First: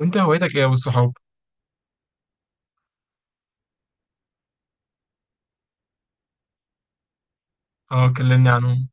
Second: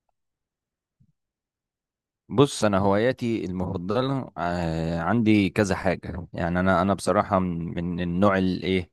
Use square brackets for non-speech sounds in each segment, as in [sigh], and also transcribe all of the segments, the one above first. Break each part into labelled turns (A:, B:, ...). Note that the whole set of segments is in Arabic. A: وانت هوايتك ايه والصحاب؟
B: بص، انا هواياتي المفضله عندي كذا حاجه. يعني انا بصراحه من
A: اه،
B: النوع
A: كلمني عنهم.
B: الايه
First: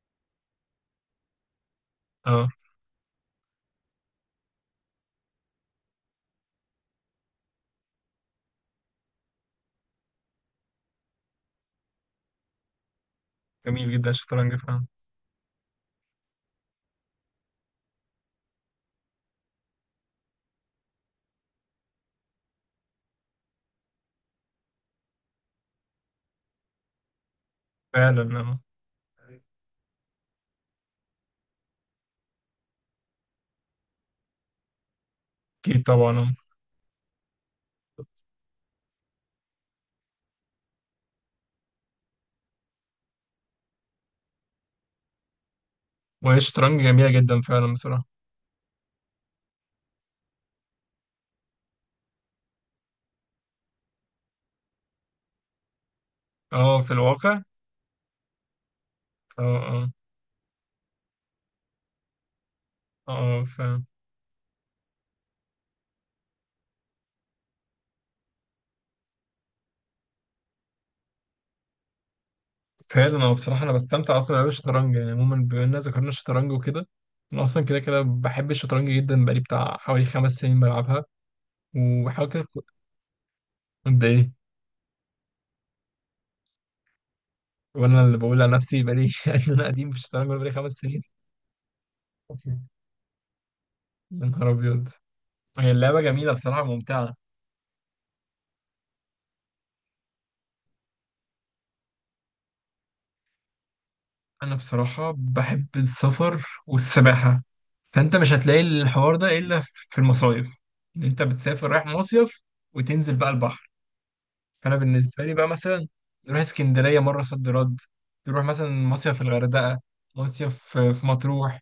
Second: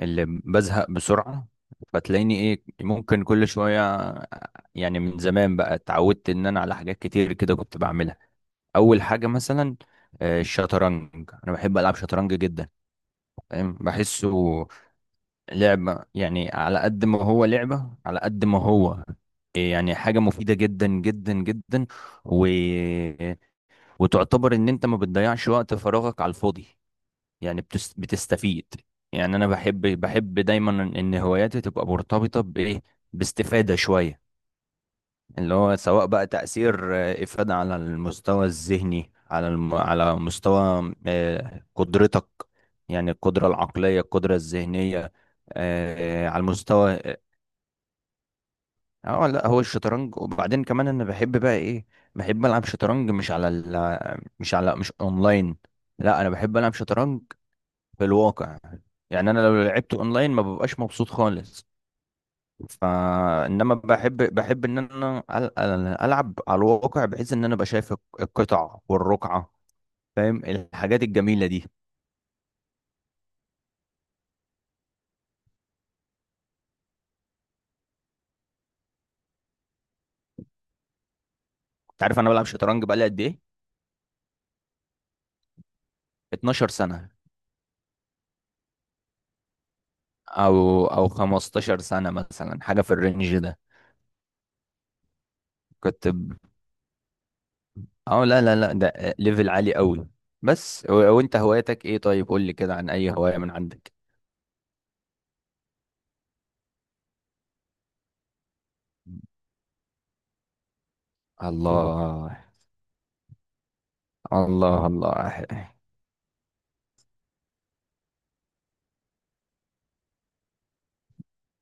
B: اللي بزهق بسرعه. فتلاقيني
A: اه،
B: ايه ممكن كل شويه يعني من زمان بقى اتعودت ان انا على حاجات كتير كده كنت بعملها. اول حاجه مثلا الشطرنج. انا بحب العب شطرنج جدا. فاهم،
A: جميل جدا الشطرنج
B: بحسه
A: فعلا.
B: لعبه. يعني على قد ما هو لعبه على قد ما هو يعني حاجه مفيده جدا جدا جدا. و وتعتبر ان انت ما بتضيعش وقت فراغك على الفاضي. يعني
A: فعلا اه.
B: بتستفيد. يعني انا بحب دايما ان هواياتي تبقى مرتبطة بايه، باستفادة شوية. اللي هو
A: اكيد
B: سواء
A: طبعا
B: بقى
A: اه.
B: تأثير إفادة على المستوى الذهني، على على مستوى قدرتك. يعني القدرة العقلية، القدرة الذهنية
A: وهي
B: على
A: الشطرنج
B: المستوى.
A: جميلة جدا فعلا بصراحة.
B: اه لا، هو الشطرنج. وبعدين كمان انا بحب بقى ايه، بحب العب شطرنج، مش على ال مش على مش اونلاين. لا انا بحب العب
A: اه، في
B: شطرنج
A: الواقع.
B: في الواقع. يعني انا
A: اه،
B: لو
A: اه،
B: لعبت اونلاين ما ببقاش مبسوط خالص.
A: اه، اه،
B: فانما
A: فعلا.
B: بحب ان انا العب على الواقع، بحيث ان انا ابقى شايف القطع والرقعة. فاهم، الحاجات الجميلة دي.
A: فعلا اه، بصراحة انا بستمتع اصلا بلعب الشطرنج، يعني عموما بما اننا ذكرنا الشطرنج وكده. انا اصلا كده كده بحب الشطرنج جدا، بقالي بتاع حوالي 5 سنين بلعبها.
B: انت عارف
A: وبحاول
B: انا
A: كده
B: بلعب شطرنج بقالي قد ايه؟
A: قد ايه؟
B: 12 سنة.
A: وانا اللي بقول على نفسي بقالي [laughs] ان انا قديم في الشطرنج وأنا بقالي خمس
B: او
A: سنين
B: او 15 سنة مثلا، حاجة في الرينج ده.
A: يا نهار ابيض، هي اللعبة
B: كنت
A: جميلة بصراحة ممتعة.
B: اه لا لا لا، ده ليفل عالي قوي. بس وانت هوايتك ايه؟ طيب قول لي كده عن اي هواية من عندك.
A: انا بصراحة بحب السفر والسباحة، فانت مش هتلاقي الحوار ده الا في المصايف، ان انت بتسافر رايح
B: الله،
A: مصيف وتنزل بقى البحر. فانا
B: الله،
A: بالنسبة لي
B: الله.
A: بقى مثلا، نروح اسكندرية مرة صد رد، تروح مثلا مصيف في الغردقة، مصيف في مطروح.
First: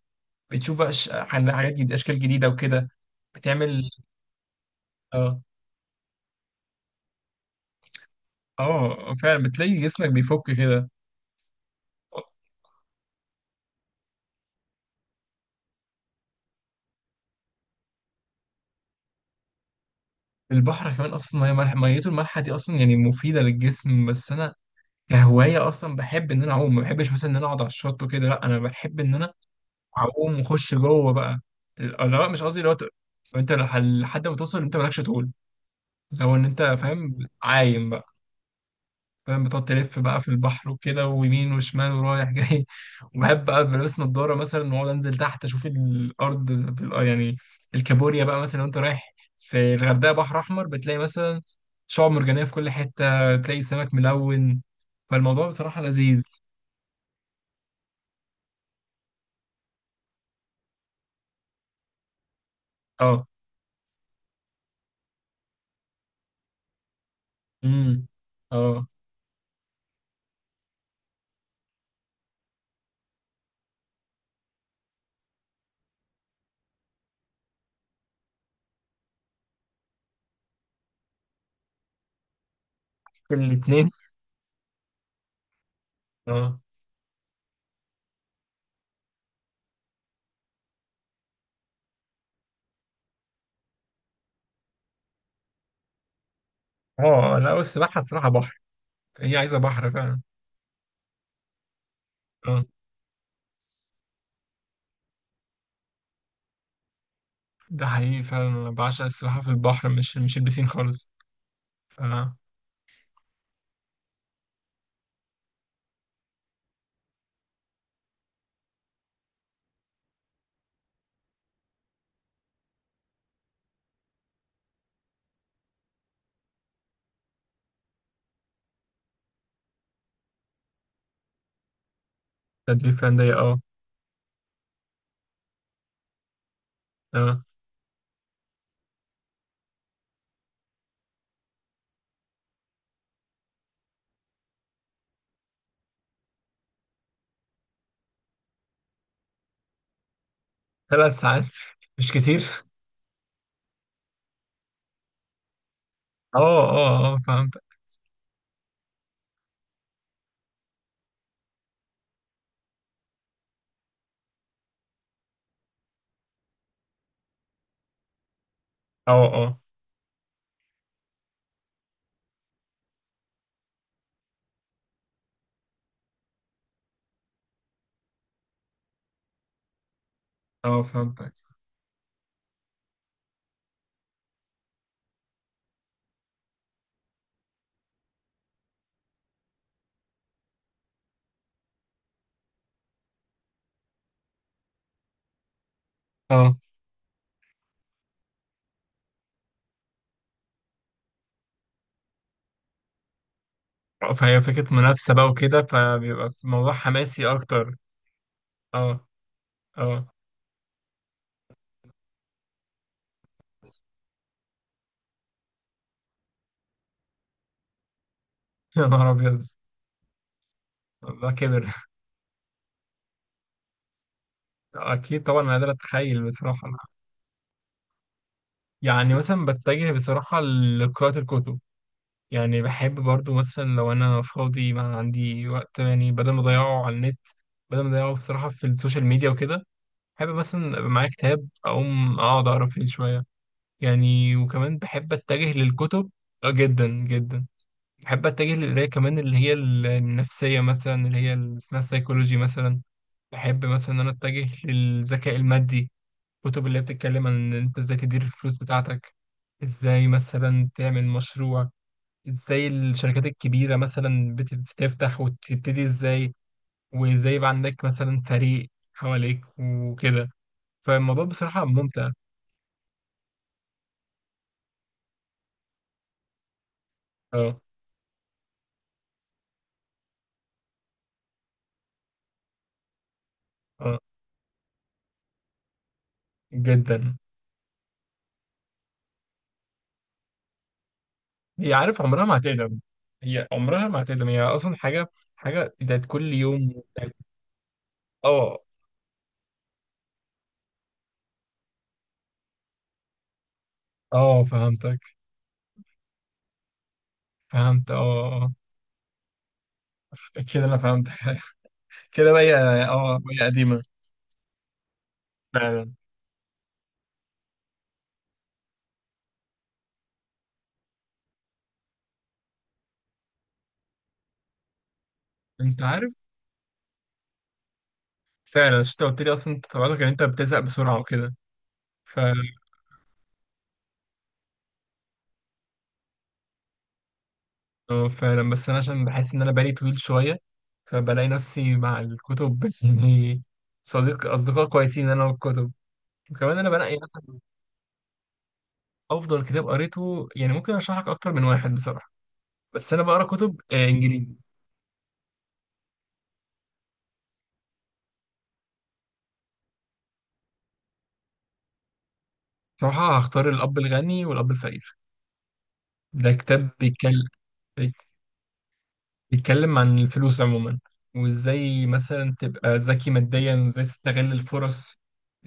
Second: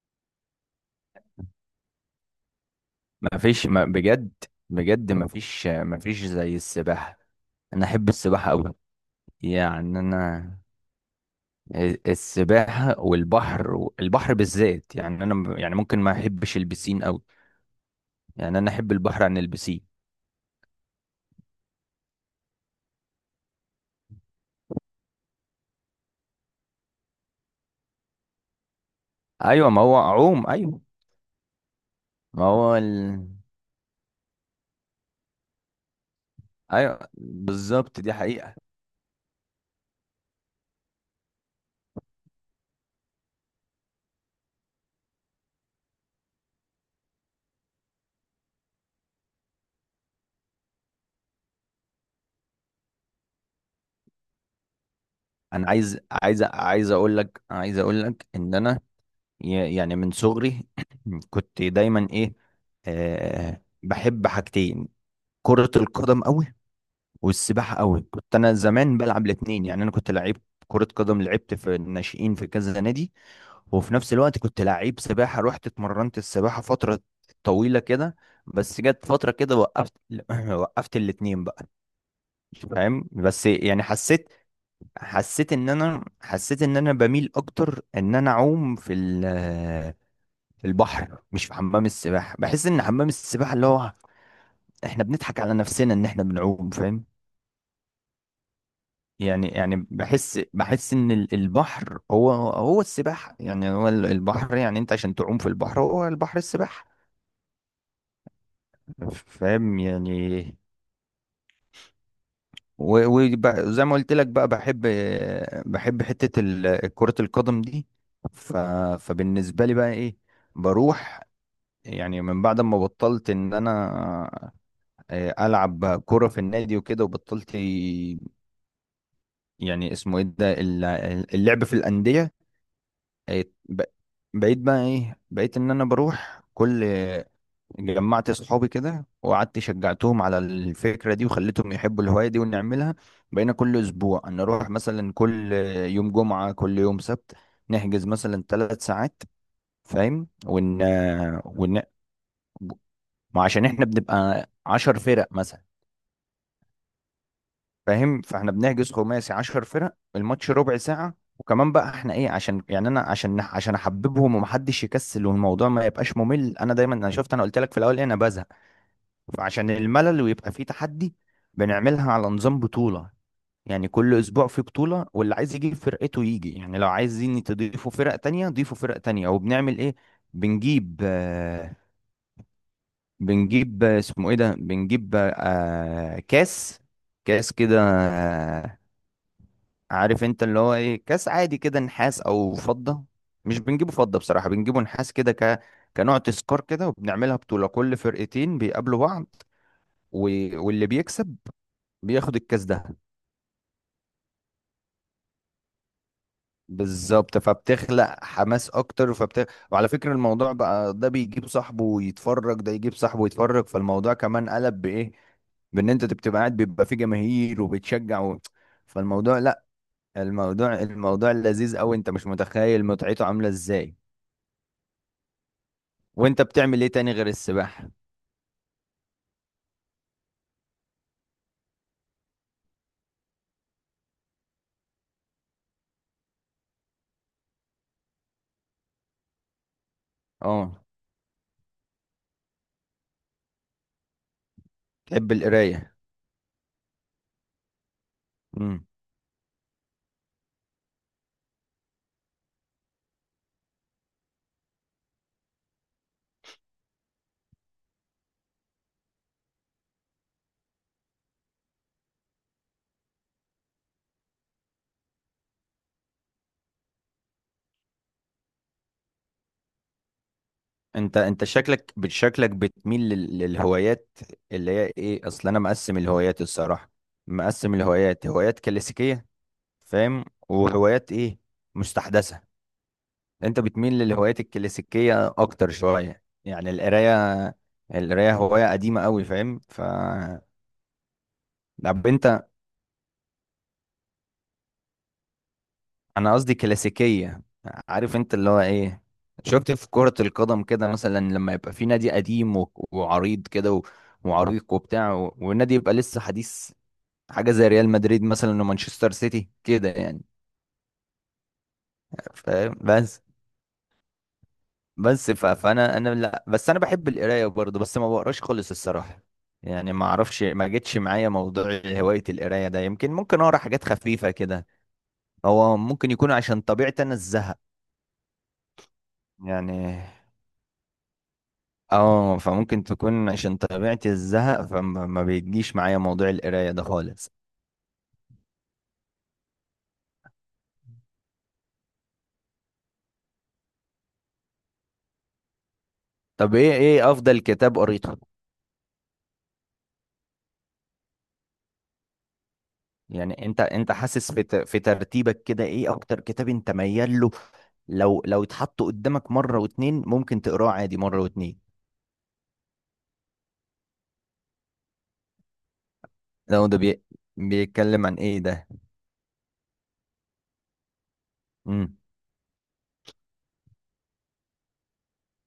A: بتشوف بقى حاجات جديدة، اشكال جديدة وكده.
B: ما فيش، ما
A: بتعمل
B: بجد. بجد ما
A: اه.
B: فيش، ما فيش زي السباحة. انا احب السباحة قوي.
A: اه، فعلا بتلاقي
B: يعني
A: جسمك بيفك
B: انا،
A: كده.
B: السباحة والبحر، البحر بالذات. يعني انا يعني ممكن ما احبش البسين قوي. يعني انا احب البحر عن البسين.
A: البحر كمان اصلا ميه ملح، ميته المالحه دي اصلا يعني مفيده للجسم. بس انا كهوايه اصلا بحب ان انا اعوم، ما بحبش مثلا ان انا اقعد على الشط وكده، لا انا بحب ان انا
B: ايوه، ما هو
A: اعوم
B: اعوم،
A: واخش
B: ايوه.
A: جوه بقى. لا مش
B: ما
A: قصدي، لو
B: هو
A: انت لحد ما توصل انت مالكش طول، لو ان انت
B: ايوه
A: فاهم. عايم
B: بالظبط،
A: بقى،
B: دي حقيقة.
A: فاهم؟ بتقعد تلف بقى في البحر وكده، ويمين وشمال ورايح جاي [laughs] وبحب بقى بلبس نضاره مثلا، واقعد انزل تحت اشوف الارض في يعني الكابوريا بقى مثلا. لو انت رايح في الغردقه بحر احمر، بتلاقي مثلا شعاب مرجانيه في كل حته، تلاقي سمك ملون. فالموضوع
B: انا
A: بصراحه
B: عايز
A: لذيذ.
B: عايز عايز اقول لك عايز اقول لك ان انا يعني من صغري [clears throat] كنت دايما ايه
A: اه.
B: بحب حاجتين: كرة القدم قوي، والسباحة قوي.
A: امم.
B: كنت انا
A: اه.
B: زمان بلعب الاتنين. يعني انا كنت لعيب كرة قدم، لعبت في الناشئين في كذا نادي. وفي نفس الوقت كنت لعيب سباحة، رحت اتمرنت السباحة فترة طويلة كده. بس جت فترة كده وقفت [clears throat] وقفت الاتنين بقى. فاهم،
A: في
B: بس يعني
A: الاتنين.
B: حسيت حسيت ان انا
A: اه.
B: حسيت ان انا بميل اكتر ان انا اعوم في البحر مش في حمام السباحه. بحس ان حمام السباحه اللي هو احنا بنضحك على نفسنا ان احنا بنعوم. فاهم،
A: اه، لا السباحة الصراحة بحر، هي
B: يعني
A: عايزة
B: يعني
A: بحر فعلا.
B: بحس بحس ان البحر هو
A: اه،
B: هو السباحه. يعني هو البحر. يعني انت عشان تعوم في البحر، هو البحر السباحه.
A: ده حقيقي فعلا، أنا بعشق السباحة في
B: فاهم
A: البحر، مش
B: يعني.
A: البسين خالص. ف
B: وزي ما قلت لك بقى، بحب كره القدم دي. ف- فبالنسبه لي بقى ايه، بروح. يعني من بعد ما بطلت ان انا العب كوره في النادي وكده وبطلت. يعني اسمه ايه ده اللعب في الانديه.
A: تدريب فعلا ده،
B: آه،
A: اه.
B: ب- بقيت بقى ايه بقيت ان انا بروح كل.
A: اه،
B: جمعت صحابي كده، وقعدت شجعتهم على الفكره دي، وخليتهم يحبوا الهوايه دي ونعملها. بقينا كل اسبوع ان اروح مثلا كل يوم جمعه، كل يوم سبت، نحجز مثلا 3 ساعات. فاهم،
A: 3 ساعات.
B: ون...
A: [laughs] مش كتير.
B: وعشان احنا بنبقى 10 فرق مثلا.
A: اه. اه. اه، فهمتك.
B: فاهم، فاحنا بنحجز خماسي، 10 فرق، الماتش ربع ساعة. وكمان بقى احنا ايه، عشان يعني انا عشان احببهم ومحدش يكسل والموضوع ما يبقاش ممل. انا دايما انا شفت، انا قلت لك في الاول ايه، انا بزهق.
A: اه. اه.
B: فعشان الملل ويبقى فيه تحدي، بنعملها على نظام بطولة. يعني كل اسبوع في بطولة، واللي عايز يجيب فرقته يجي. يعني لو عايزين تضيفوا فرق تانية ضيفوا فرق تانية. وبنعمل ايه،
A: اه،
B: بنجيب
A: فهمتك.
B: آه بنجيب آه، اسمه ايه ده، بنجيب كاس، كاس كده. عارف انت اللي هو ايه، كاس عادي كده، نحاس او فضة. مش بنجيبه فضة بصراحة، بنجيبه نحاس كده كنوع
A: اه،
B: تذكار كده. وبنعملها بطولة، كل فرقتين بيقابلوا بعض، و... واللي بيكسب بياخد الكاس ده.
A: آه، فهي فكرة منافسة بقى وكده، فبيبقى الموضوع حماسي
B: بالظبط،
A: أكتر.
B: فبتخلق حماس
A: اه.
B: اكتر. وعلى
A: اه.
B: فكرة، الموضوع بقى ده بيجيب صاحبه ويتفرج، ده يجيب صاحبه ويتفرج. فالموضوع كمان قلب بايه، بان انت بتبقى قاعد، بيبقى في جماهير وبتشجع
A: [laughs] يا نهار
B: فالموضوع
A: أبيض.
B: لا، الموضوع
A: الموضوع
B: الموضوع
A: كبر.
B: لذيذ قوي. انت مش متخيل متعته عاملة ازاي.
A: [laughs] أكيد طبعا، أنا قادر أتخيل
B: وانت
A: بصراحة.
B: بتعمل ايه تاني غير السباحة؟
A: يعني مثلا بتجه بصراحة لقراءة الكتب. يعني بحب برضو مثلا لو أنا فاضي ما عندي وقت، يعني بدل ما أضيعه على النت، بدل ما أضيعه بصراحة في السوشيال ميديا وكده، بحب مثلا
B: اه،
A: أبقى معايا كتاب، أقوم أقعد أقرأ فيه شوية يعني. وكمان بحب
B: تحب
A: أتجه
B: القراية؟
A: للكتب. جدا جدا. بحب أتجه
B: امم.
A: للقراية كمان، اللي هي النفسية مثلا، اللي هي اللي اسمها السيكولوجي مثلا. بحب مثلا إن أنا أتجه للذكاء المادي، كتب اللي هي بتتكلم عن إن أنت إزاي تدير الفلوس بتاعتك، إزاي مثلا تعمل مشروع، إزاي الشركات الكبيرة مثلا بتفتح وتبتدي إزاي، وإزاي يبقى عندك مثلا فريق حواليك وكده.
B: انت
A: فالموضوع
B: انت
A: بصراحة
B: شكلك
A: ممتع.
B: شكلك بتميل للهوايات اللي هي ايه، اصل انا مقسم الهوايات الصراحة.
A: اه.
B: مقسم الهوايات: هوايات كلاسيكية، فاهم، وهوايات ايه، مستحدثة. انت بتميل
A: اه،
B: للهوايات الكلاسيكية اكتر شوية. يعني
A: جدا.
B: القراية. القراية هواية قديمة قوي. فاهم.
A: هي عارف
B: طب
A: عمرها ما
B: انت،
A: هتقدم، هي عمرها ما هتقدم، هي أصلا حاجة، حاجة بتاعت كل
B: انا قصدي
A: يوم
B: كلاسيكيه. عارف انت اللي هو
A: اه.
B: ايه، شفت في كرة القدم كده مثلا، لما يبقى في نادي قديم وعريض كده
A: اه،
B: وعريق
A: فهمتك.
B: وبتاع، والنادي يبقى لسه حديث. حاجة زي ريال
A: فهمت اه.
B: مدريد
A: آه.
B: مثلا، ومانشستر سيتي كده يعني.
A: آه، كده أنا فهمتك. [laughs] كده بقى هي.
B: فاهم.
A: اه،
B: بس
A: هي قديمة.
B: بس
A: فعلا.
B: فانا انا لا، بس انا بحب القراية برضه، بس ما بقراش خالص الصراحة. يعني ما اعرفش، ما جتش معايا موضوع هواية القراية ده. يمكن ممكن اقرا حاجات خفيفة كده. هو
A: انت
B: ممكن
A: عارف.
B: يكون عشان طبيعتي انا الزهق.
A: فعلا، عشان انت قلت لي اصلا انت طبيعتك
B: يعني
A: ان انت بتزهق بسرعه وكده. ف
B: اه، فممكن تكون عشان طبيعتي الزهق. فما ما بيجيش معايا موضوع القراية ده خالص.
A: اه، فعلا، بس انا عشان بحس ان انا بالي طويل شويه، فبلاقي نفسي مع الكتب [laughs] يعني. صديق، اصدقاء كويسين انا والكتب.
B: طب،
A: وكمان انا
B: ايه
A: بنقي
B: ايه
A: مثلا.
B: افضل كتاب قريته؟
A: افضل كتاب قريته؟ يعني ممكن ارشح لك اكتر من واحد بصراحه، بس انا بقرا
B: يعني
A: كتب
B: انت انت حاسس
A: انجليزي.
B: في في ترتيبك كده ايه اكتر كتاب انت ميال له؟ لو اتحط قدامك مرة واتنين ممكن تقراه عادي مرة واتنين.
A: بصراحه هختار الاب الغني والاب الفقير. ده
B: لو
A: كتاب
B: ده
A: بيتكلم
B: بيتكلم عن ايه ده؟
A: بيتكلم عن الفلوس عموما، وازاي
B: امم.
A: مثلا تبقى ذكي ماديا، وازاي تستغل الفرص،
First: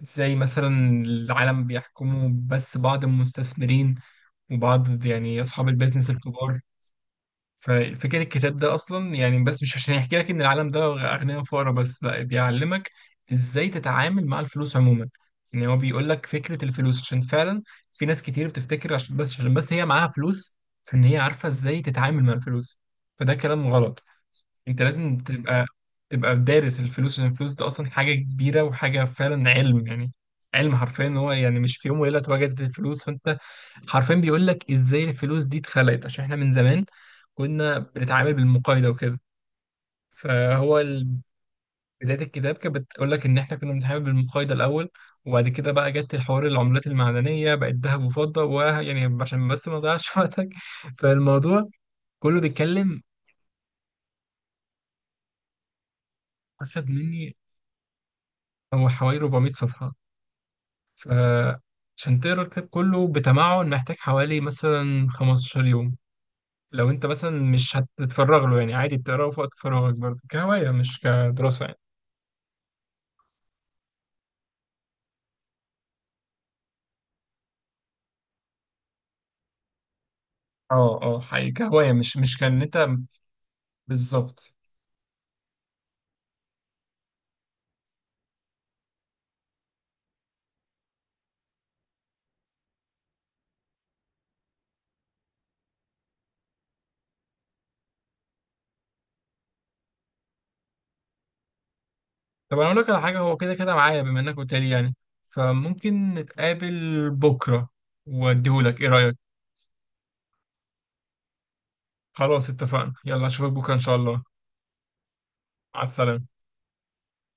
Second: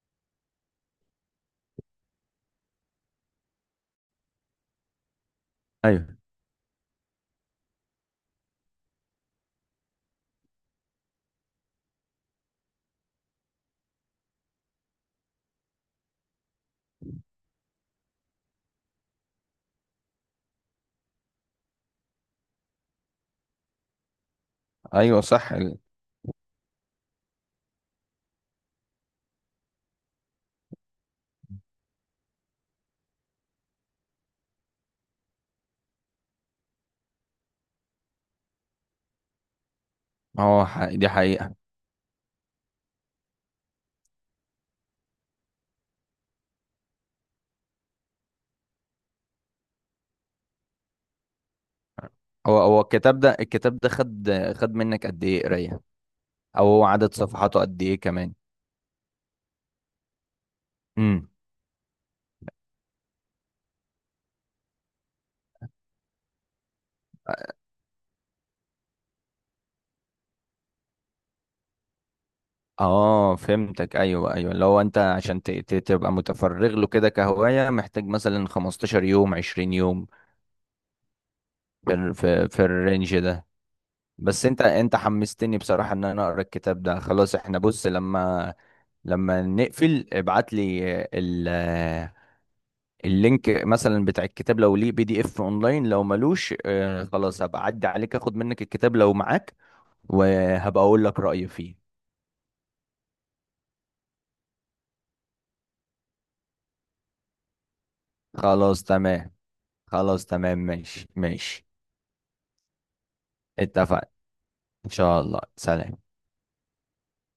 A: ازاي مثلا العالم بيحكمه بس بعض المستثمرين، وبعض يعني اصحاب البيزنس
B: ايوه،
A: الكبار. ففكرة الكتاب ده اصلا يعني، بس مش عشان يحكي لك ان العالم ده اغنياء وفقراء بس، لا بيعلمك ازاي تتعامل مع الفلوس عموما. ان هو بيقول لك فكرة الفلوس، عشان فعلا في ناس كتير بتفتكر عشان بس، هي معاها فلوس فان هي عارفة ازاي تتعامل مع الفلوس، فده كلام غلط. انت لازم
B: ايوه صح.
A: تبقى تبقى دارس الفلوس، عشان الفلوس دي اصلا حاجه كبيره، وحاجه فعلا علم يعني، علم حرفيا. ان هو يعني مش في يوم وليله اتوجدت الفلوس، فانت حرفيا بيقول لك ازاي الفلوس دي اتخلقت، عشان احنا من زمان كنا بنتعامل بالمقايضه وكده.
B: هو
A: فهو ال-
B: دي حقيقة.
A: بدايه الكتاب كانت بتقول لك ان احنا كنا بنتعامل بالمقايضه الاول، وبعد كده بقى جت الحوار العملات المعدنيه بقت ذهب وفضه. ويعني عشان بس ما اضيعش [laughs] وقتك، فالموضوع كله
B: هو
A: بيتكلم.
B: الكتاب ده خد منك قد ايه قراية؟ او
A: اخد
B: عدد
A: مني،
B: صفحاته قد ايه كمان؟
A: هو حوالي 400 صفحه. فعشان تقرا الكتاب كله بتمعن محتاج حوالي مثلا 15 يوم، لو انت مثلا مش هتتفرغ له، يعني عادي بتقراه في وقت فراغك برضه كهواية مش كدراسة يعني.
B: اه فهمتك. ايوه، ايوه. لو انت عشان تبقى متفرغ له كده كهواية، محتاج مثلا 15 يوم، 20 يوم.
A: اه، اه، حقيقي كهواية،
B: في
A: مش
B: في,
A: كان
B: في
A: انت.
B: الرينج ده. بس
A: بالظبط.
B: انت حمستني بصراحة ان انا اقرا الكتاب ده. خلاص، احنا بص، لما نقفل ابعت لي ال اللينك مثلا بتاع الكتاب. لو ليه PDF اونلاين، لو ملوش خلاص هبقى اعدي عليك، اخد منك الكتاب لو معاك، وهبقى اقول لك رأيي فيه.
A: طب انا اقول لك على حاجة، هو كده كده معايا بما انك قلت لي يعني، فممكن نتقابل بكرة واديهولك،
B: خلاص
A: ايه رأيك؟
B: تمام. خلاص تمام، ماشي ماشي.
A: خلاص اتفقنا، يلا اشوفك بكرة ان شاء
B: اتفق.
A: الله.
B: إن شاء الله،
A: على
B: سلام.
A: السلامة.